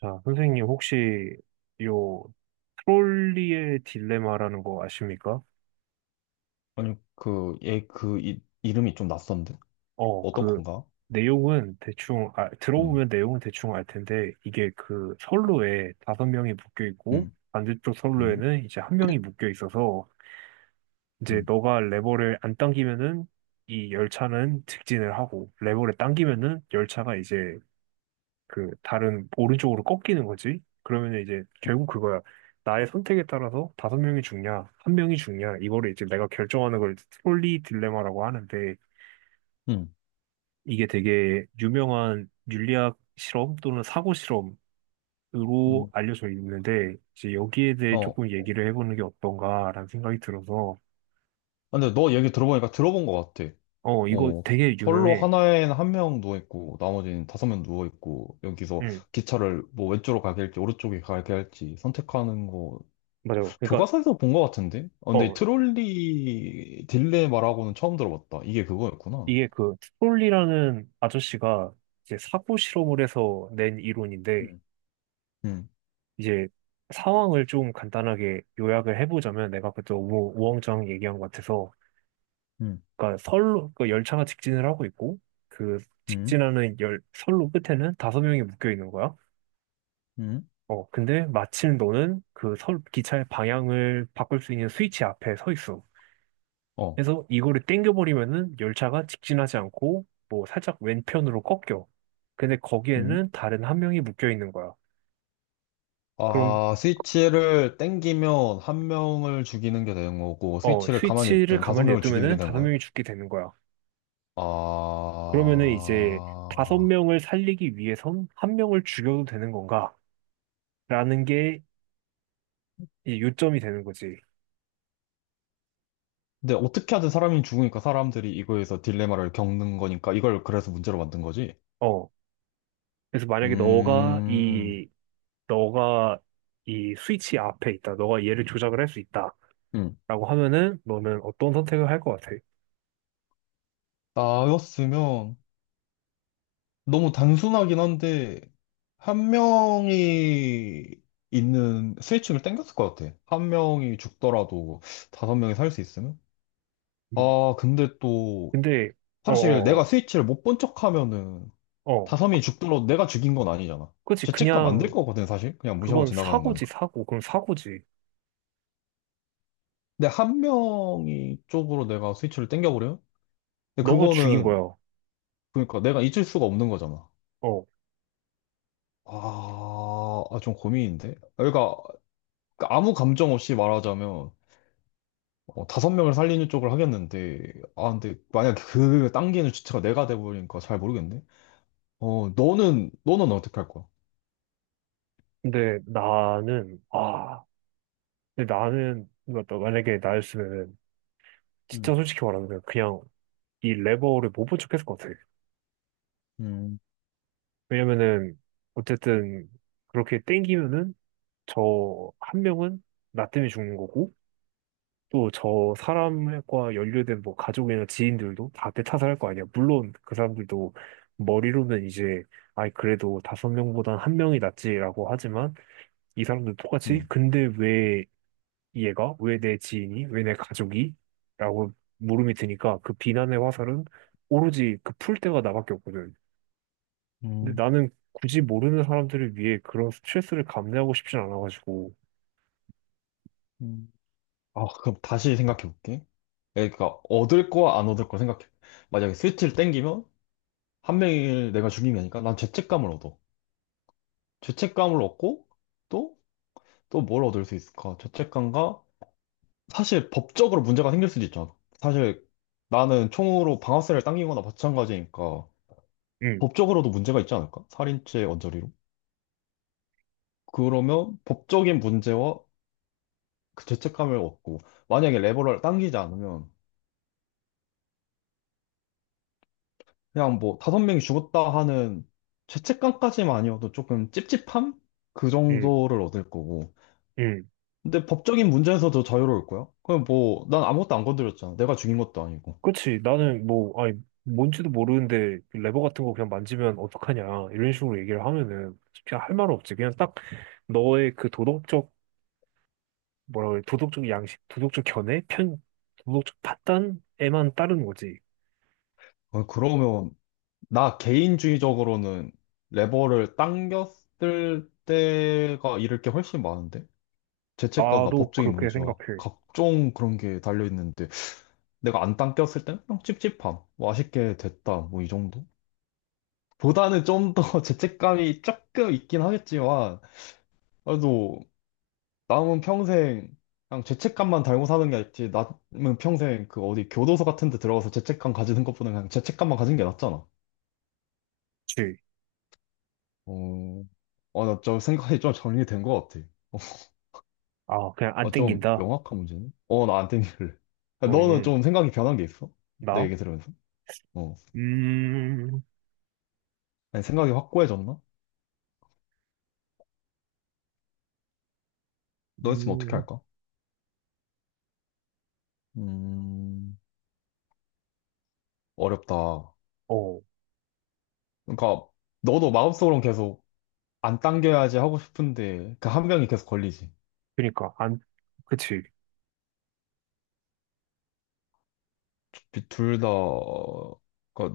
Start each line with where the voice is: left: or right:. right: 자, 선생님 혹시 요 트롤리의 딜레마라는 거 아십니까?
left: 아니, 그, 얘, 그, 이, 이름이 좀 낯선데?
right: 어,
left: 어떤
right: 그
left: 건가?
right: 내용은 대충
left: 음,
right: 들어보면 내용은 대충 알 텐데 이게 그 선로에 다섯 명이 묶여 있고
left: 음,
right: 반대쪽
left: 음,
right: 선로에는 이제 한 명이 묶여 있어서 이제
left: 음,
right: 너가 레버를 안 당기면은 이 열차는 직진을 하고 레버를 당기면은 열차가 이제 그 다른 오른쪽으로 꺾이는 거지. 그러면 이제 결국 그거야. 나의 선택에 따라서 다섯 명이 죽냐, 한 명이 죽냐, 이거를 이제 내가 결정하는 걸 트롤리 딜레마라고 하는데
left: 음,
right: 이게 되게 유명한 윤리학 실험 또는 사고 실험으로
left: 음.
right: 알려져 있는데 이제 여기에 대해
left: 어.
right: 조금 얘기를 해보는 게 어떤가라는 생각이 들어서
left: 근데 너 얘기 들어보니까 들어본 것 같아.
right: 이거
left: 어,
right: 되게
left: 선로
right: 유명해.
left: 하나에는 한 명 누워있고, 나머지는 다섯 명 누워있고, 여기서
right: 응,
left: 기차를 뭐 왼쪽으로 가게 할지, 오른쪽에 가게 할지 선택하는 거,
right: 맞아요. 그러니까
left: 교과서에서 본 것 같은데? 어, 근데
right: 어
left: 트롤리 딜레마라고는 처음 들어봤다. 이게 그거였구나.
right: 이게 그 트롤리라는 아저씨가 이제 사고 실험을 해서 낸 이론인데
left: 음. 음,
right: 이제 상황을 좀 간단하게 요약을 해보자면 내가 그때 우왕좌 왕 얘기한 것 같아서
left: 음,
right: 그러니까 선로 그 열차가 직진을 하고 있고 그
left: 음,
right: 직진하는 열 선로 끝에는 다섯 명이 묶여 있는 거야.
left: 음,
right: 근데 마침 너는 그 선 기차의 방향을 바꿀 수 있는 스위치 앞에 서 있어.
left: 어.
right: 그래서 이거를 땡겨버리면은 열차가 직진하지 않고 뭐 살짝 왼편으로 꺾여. 근데
left: 음.
right: 거기에는 다른 한 명이 묶여 있는 거야. 그럼.
left: 아, 스위치를 땡기면 한 명을 죽이는 게 되는 거고, 스위치를 가만히
right: 스위치를
left: 있든 다섯
right: 가만히
left: 명을 죽이는 게
right: 냅두면은
left: 되는
right: 다섯
left: 거야?
right: 명이 죽게 되는 거야. 그러면은 이제 다섯
left: 아,
right: 명을 살리기 위해선 한 명을 죽여도 되는 건가? 라는 게 이제 요점이 되는 거지.
left: 근데 어떻게 하든 사람이 죽으니까 사람들이 이거에서 딜레마를 겪는 거니까 이걸 그래서 문제로 만든 거지?
right: 어. 그래서 만약에
left: 음,
right: 너가 이 스위치 앞에 있다. 너가 얘를 조작을 할 수 있다.
left: 음.
right: 라고 하면은 너는 어떤 선택을 할 것 같아?
left: 나였으면 너무 단순하긴 한데, 한 명이 있는 스위치를 땡겼을 것 같아. 한 명이 죽더라도 다섯 명이 살 수 있으면?
right: 음.
left: 아, 근데 또
right: 근데, 어,
left: 사실 내가
right: 어,
left: 스위치를 못 본 척하면은
right: 어. 어.
left: 다섬이 죽더라도 내가 죽인 건 아니잖아.
right: 그치.
left: 죄책감 안 들
right: 그냥,
left: 거거든 사실. 그냥 무시하고
right: 그건
left: 지나가는
right: 사고지,
left: 거니까.
right: 사고. 그럼 사고지.
left: 근데 한 명이 쪽으로 내가 스위치를 당겨버려요 근데
right: 너가 죽인
left: 그거는
right: 거야.
left: 그러니까 내가 잊을 수가 없는 거잖아.
right: 어.
left: 아, 아, 좀 고민인데. 그러니까 아무 감정 없이 말하자면 어, 다섯 명을 살리는 쪽을 하겠는데 아 근데 만약 그 당기는 주체가 내가 돼버리니까 잘 모르겠네. 어 너는 어떻게 할 거야?
right: 근데 나는, 아. 근데 나는, 그러니까 만약에 나였으면 진짜
left: 음,
right: 솔직히 말하면 그냥 이 레버를 못 본 척했을 것 같아요.
left: 음,
right: 왜냐면은 어쨌든 그렇게 땡기면은 저 한 명은 나 때문에 죽는 거고 또 저 사람과 연루된 뭐 가족이나 지인들도 다 대타살할 거 아니야. 물론 그 사람들도 머리로는 이제 아이 그래도 다섯 명보단 한 명이 낫지라고 하지만 이 사람들 똑같이
left: 음,
right: 근데 왜 얘가? 왜 내 지인이? 왜 내 가족이? 라고 물음이 드니까 그 비난의 화살은 오로지 그 풀 때가 나밖에 없거든. 근데
left: 음,
right: 나는 굳이 모르는 사람들을 위해 그런 스트레스를 감내하고 싶진 않아가지고.
left: 음. 아, 그럼 다시 생각해 볼게. 그러니까 얻을 거와 안 얻을 거 생각해. 만약에 스위치를 땡기면 한 명을 내가 죽인 게 아니니까 난 죄책감을 얻어. 죄책감을 얻고 또 또 뭘 얻을 수 있을까? 죄책감과 사실 법적으로 문제가 생길 수도 있잖아. 사실 나는 총으로 방아쇠를 당기거나 마찬가지니까
right: 응,
left: 법적으로도 문제가 있지 않을까? 살인죄 언저리로. 그러면 법적인 문제와 그 죄책감을 얻고 만약에 레버를 당기지 않으면 그냥 뭐 다섯 명이 죽었다 하는 죄책감까지만 아니어도 조금 찝찝함? 그
right: 응,
left: 정도를 얻을 거고.
right: 응.
left: 근데 법적인 문제에서도 자유로울 거야? 그럼 뭐, 난 아무것도 안 건드렸잖아. 내가 죽인 것도 아니고.
right: 그치. 나는 뭐, 아니, 뭔지도 모르는데 그 레버 같은 거 그냥 만지면 어떡하냐. 이런 식으로 얘기를 하면은 그냥 할 말은 없지. 그냥 딱 너의 그 도덕적, 뭐라 그래, 도덕적 양식, 도덕적 견해, 편, 도덕적 판단에만 따른 거지.
left: 어, 그러면, 나 개인주의적으로는 레버를 당겼을 때가 잃을 게 훨씬 많은데? 죄책감과
right: 나도
left: 법적인
right: 그렇게
left: 문제와
right: 생각해.
left: 각종 그런 게 달려있는데, 내가 안 당겼을 땐 그냥 찝찝함. 뭐 아쉽게 됐다. 뭐 이 정도? 보다는 좀 더 죄책감이 조금 있긴 하겠지만, 그래도 남은 평생 그냥 죄책감만 달고 사는 게 낫지. 남은 평생 그 어디 교도소 같은 데 들어가서 죄책감 가지는 것보다 그냥 죄책감만 가진 게 낫잖아.
right: 줄.
left: 어, 나좀 생각이 좀 정리된 것 같아.
right: 아, 그냥 안
left: 어, 좀
right: 땡긴다.
left: 명확한 문제네. 어, 나 안 땡길래. 너는
right: 응,
left: 좀 생각이 변한 게 있어? 내
right: 나?
left: 얘기 들으면서? 어.
right: 음,
left: 아니, 생각이 확고해졌나? 너 있으면 어떻게
right: 음,
left: 할까? 음, 어렵다.
right: 어,
left: 그러니까, 너도 마음속으로는 계속 안 당겨야지 하고 싶은데 그 한 명이 계속 걸리지.
right: 그니까, 안, 그치.
left: 둘다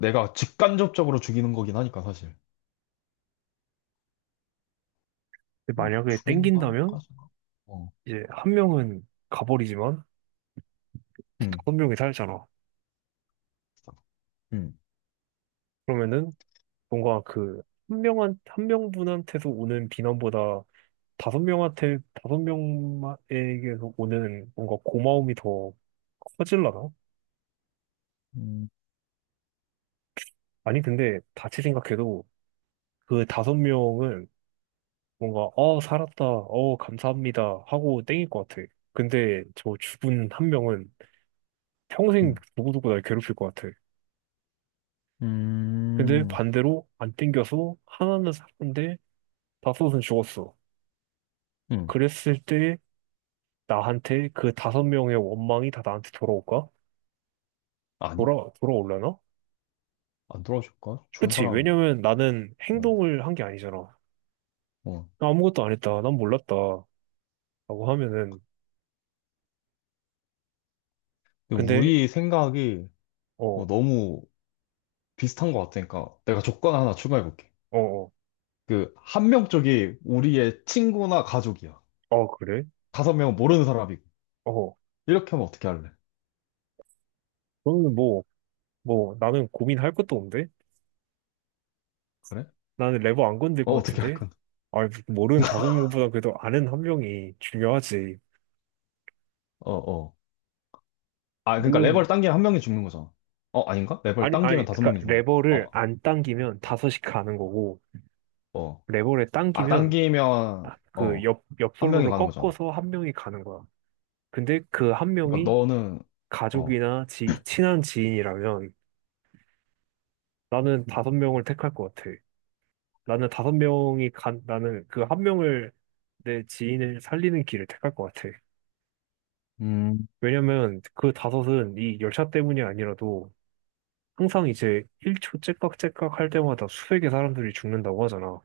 left: 내가 직간접적으로 죽이는 거긴 하니까 사실.
right: 근데
left: 아, 뭐
right: 만약에 땡긴다면,
left: 죽인다까지는. 어.
right: 이제 한 명은 가버리지만,
left: 음.
right: 다섯 명이 살잖아.
left: 음.
right: 그러면은, 뭔가 그, 한 명한, 한 명분한테서 오는 비난보다, 다섯 명한테, 다섯 명에게서 오는 뭔가 고마움이 더 커질라나?
left: 음.
right: 아니, 근데, 다시 생각해도, 그 다섯 명은 뭔가, 아, 살았다. 어, 감사합니다. 하고 땡길 것 같아. 근데 저 죽은 한 명은 평생
left: 음.
right: 누구누구 날 괴롭힐 것 같아. 근데
left: 음.
right: 반대로 안 땡겨서 하나는 살았는데 다섯은 죽었어.
left: 음.
right: 그랬을 때 나한테 그 다섯 명의 원망이 다 나한테 돌아올까?
left: 아니?
right: 돌아올려나?
left: 안 돌아줄까? 죽은
right: 그치.
left: 사람.
right: 왜냐면 나는
left: 어.
right: 행동을 한 게 아니잖아.
left: 어.
right: 나 아무것도 안 했다. 난 몰랐다. 라고 하면은.
left: 근데
right: 근데,
left: 우리 생각이 어,
right: 어,
left: 너무 비슷한 것 같으니까 내가 조건 하나 추가해 볼게.
right: 어, 어,
left: 그 한 명 쪽이 우리의 친구나 가족이야.
right: 어, 그래?
left: 다섯 명은 모르는 사람이고.
right: 어.
left: 이렇게 하면 어떻게 할래?
right: 그러면 뭐, 나는 고민할 것도 없는데?
left: 그래?
right: 나는 레버 안 건들
left: 어,
right: 것
left: 어떻게 할
right: 같은데?
left: 건?
right: 아, 모르는 다섯 명보다 그래도 아는 한 명이 중요하지.
left: 어, 어. 아, 그러니까
right: 물론,
left: 레버를 당기면 한 명이 죽는 거잖아. 어, 아닌가? 레버를
right: 아니, 아니,
left: 당기면 다섯
right: 그러니까
left: 명이 죽는
right: 레버를
left: 어,
right: 안 당기면
left: 어,
right: 다섯이 가는 거고,
left: 어.
right: 레버를
left: 아,
right: 당기면
left: 당기면,
right: 아, 그
left: 어, 한 명이
right: 옆솔로를
left: 가는 거잖아.
right: 꺾어서 한 명이 가는 거야. 근데 그 한
left: 그러니까
right: 명이
left: 너는, 어,
right: 친한 지인이라면 나는 다섯 명을 택할 것 같아. 나는 다섯 명이 간, 나는 그 한 명을 내 지인을 살리는 길을 택할 것 같아.
left: 음,
right: 왜냐면 그 다섯은 이 열차 때문이 아니라도 항상 이제 1초 째깍째깍 할 때마다 수백의 사람들이 죽는다고 하잖아.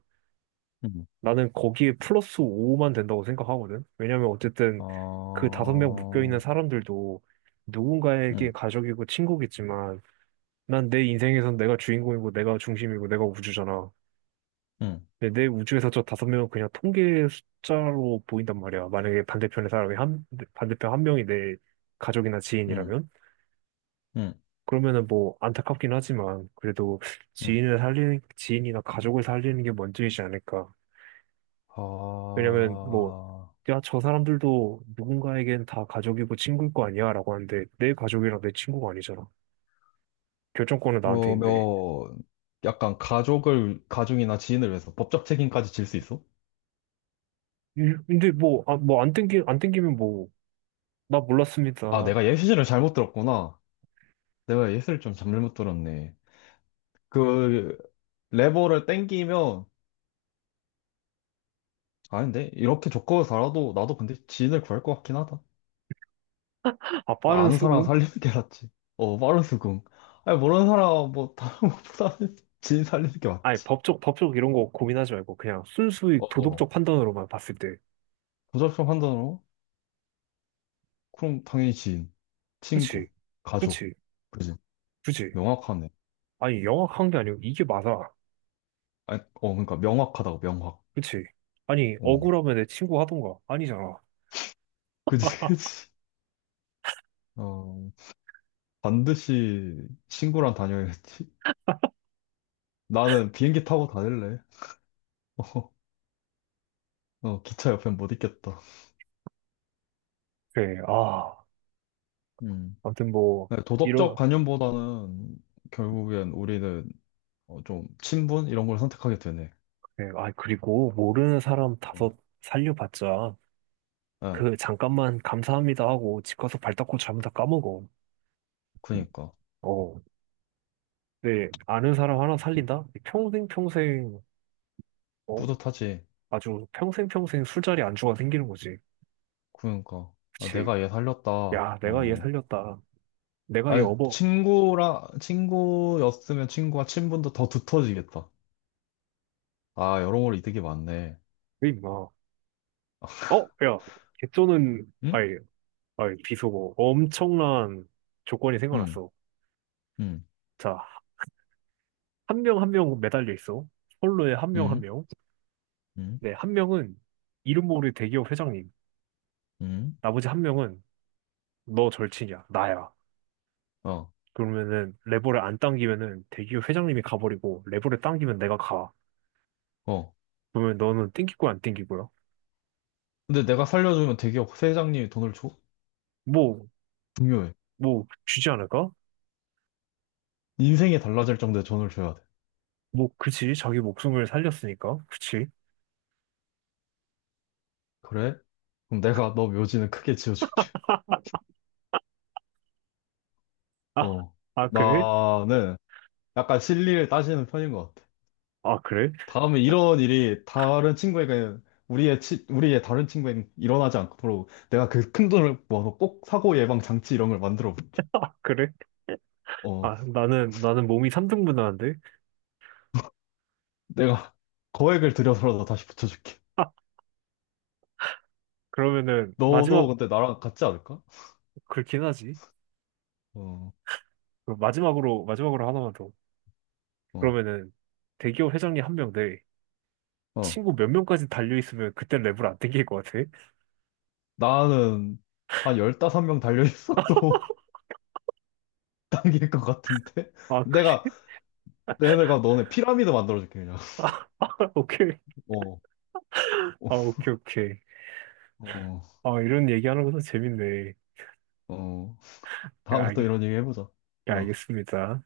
left: 음,
right: 나는 거기에 플러스 5만 된다고 생각하거든. 왜냐면 어쨌든 그 다섯 명 묶여있는
left: 어,
right: 사람들도 누군가에게
left: 음,
right: 가족이고 친구겠지만 난 내 인생에선 내가 주인공이고 내가 중심이고 내가 우주잖아.
left: 음,
right: 근데 내 우주에서 저 다섯 명은 그냥 통계 숫자로 보인단 말이야. 만약에 반대편의 사람이 한, 반대편 한 명이 내 가족이나
left: 음,
right: 지인이라면.
left: 음,
right: 그러면은 뭐 안타깝긴 하지만 그래도
left: 음.
right: 지인을 살리는 지인이나 가족을 살리는 게 먼저이지 않을까. 왜냐면 뭐
left: 아,
right: 야, 저 사람들도 누군가에겐 다 가족이고 친구일 거 아니야? 라고 하는데 내 가족이랑 내 친구가 아니잖아. 결정권은 나한테
left: 그러면
right: 있는데.
left: 약간 가족을, 가족이나 지인을 위해서 법적 책임까지 질 수 있어?
right: 근데 뭐, 아, 안 땡기면 뭐, 나
left: 아,
right: 몰랐습니다.
left: 내가 예시를 잘못 들었구나. 내가 예시를 좀 잘못 들었네. 그 레버를 땡기면 아닌데 이렇게 조건을 달아도 나도 근데 지인을 구할 것 같긴 하다.
right: 아,
left: 그러니까
right: 빠른
left: 아는 사람
right: 수긍?
left: 살리는 게 낫지. 어 빠른 수긍. 아니 모르는 사람 뭐 다른 것보다는 지인 살리는 게
right: 아니,
left: 맞지.
right: 법적 이런 거 고민하지 말고 그냥 순수히
left: 어어.
right: 도덕적 판단으로만 봤을 때.
left: 조작적 판단으로 그럼 당연히 지인,
right: 그치,
left: 친구, 가족.
right: 그치,
left: 그지?
right: 그치.
left: 명확하네.
right: 아니, 영악한 게 아니고 이게 맞아.
left: 아니 어 그러니까 명확하다고 명확.
right: 그치? 아니,
left: 어
right: 억울하면 내 친구 하던가. 아니잖아.
left: 그지 그지. 어 반드시 친구랑 다녀야겠지. 나는 비행기 타고 다닐래. 어, 어 기차 옆엔 못 있겠다.
right: 그래, 아,
left: 음.
right: 아무튼 뭐,
left: 네, 도덕적
right: 이런,
left: 관념보다는 결국엔 우리는 어, 좀 친분 이런 걸 선택하게 되네.
right: 그래, 아, 그리고 모르는 사람
left: 어.
right: 다섯 살려봤자,
left: 예,
right: 그, 잠깐만 감사합니다 하고 집 가서 발 닦고 자면 다 까먹어.
left: 그니까
right: 어, 네, 아는 사람 하나
left: 음,
right: 살린다? 평생 평생, 어,
left: 뿌듯하지.
right: 아주 평생 평생 술자리 안주가 생기는 거지.
left: 그니까 아,
right: 그치?
left: 내가 얘 살렸다.
right: 야, 내가 얘
left: 어,
right: 살렸다. 내가 얘
left: 아니
right: 업어.
left: 친구라 친구였으면 친구와 친분도 더 두터워지겠다. 아 여러모로 이득이 많네.
right: 왜 임마. 어, 야, 개쩌는,
left: 응?
right: 아이, 아이, 비속어. 엄청난 조건이
left: 응,
right: 생겨났어.
left: 응,
right: 자, 한 명 한 명 매달려 있어. 선로에 한 명 한
left: 응,
right: 명.
left: 응,
right: 네, 한 명은 이름 모를 대기업 회장님.
left: 응.
right: 나머지 한 명은 너 절친이야. 나야.
left: 어,
right: 그러면은 레버를 안 당기면은 대기업 회장님이 가버리고 레버를 당기면 내가 가.
left: 어.
right: 그러면 너는 땡길 거야, 안 땡길 거야?
left: 근데 내가 살려주면 대기업 회장님이 돈을 줘?
right: 뭐,
left: 중요해.
right: 주지 않을까?
left: 인생이 달라질 정도의 돈을 줘야 돼.
right: 뭐, 그치. 자기 목숨을 살렸으니까. 그치.
left: 그래? 그럼 내가 너 묘지는 크게 지어줄게.
right: 아,
left: 어,
right: 아, 그래?
left: 나는 약간 실리를 따지는 편인 것 같아.
right: 아, 그래?
left: 다음에 이런 일이 다른 친구에게, 우리의, 치, 우리의 다른 친구에게 일어나지 않도록 내가 그 큰 돈을 모아서 꼭 사고 예방 장치 이런 걸 만들어 볼게.
right: 아, 그래?
left: 어,
right: 아, 나는 몸이 3등분 하는데?
left: 내가 거액을 들여서라도 다시 붙여줄게.
right: 아, 그러면은
left: 너도
right: 마지막,
left: 근데 나랑 같지 않을까?
right: 그렇긴 하지.
left: 어,
right: 그럼 마지막으로, 마지막으로 하나만 더.
left: 어,
right: 그러면은, 대기업 회장님 한 명 대
left: 어.
right: 친구 몇 명까지 달려있으면 그때 랩을 안 땡길 것 같아?
left: 나는 한1섯명 달려있어도 당길 것 같은데?
right: 아, 그래.
left: 내가, 내가 너네 피라미드 만들어줄게, 그냥.
right: 아, 오케이.
left: 어. 어,
right: 아, 오케이, 오케이.
left: 어,
right: 아, 이런 얘기하는 것도 재밌네.
left: 어.
right: 예,
left: 다음에 또
right: 알,
left: 이런 얘기 해보자.
right: 예,
left: 어.
right: 알겠습니다.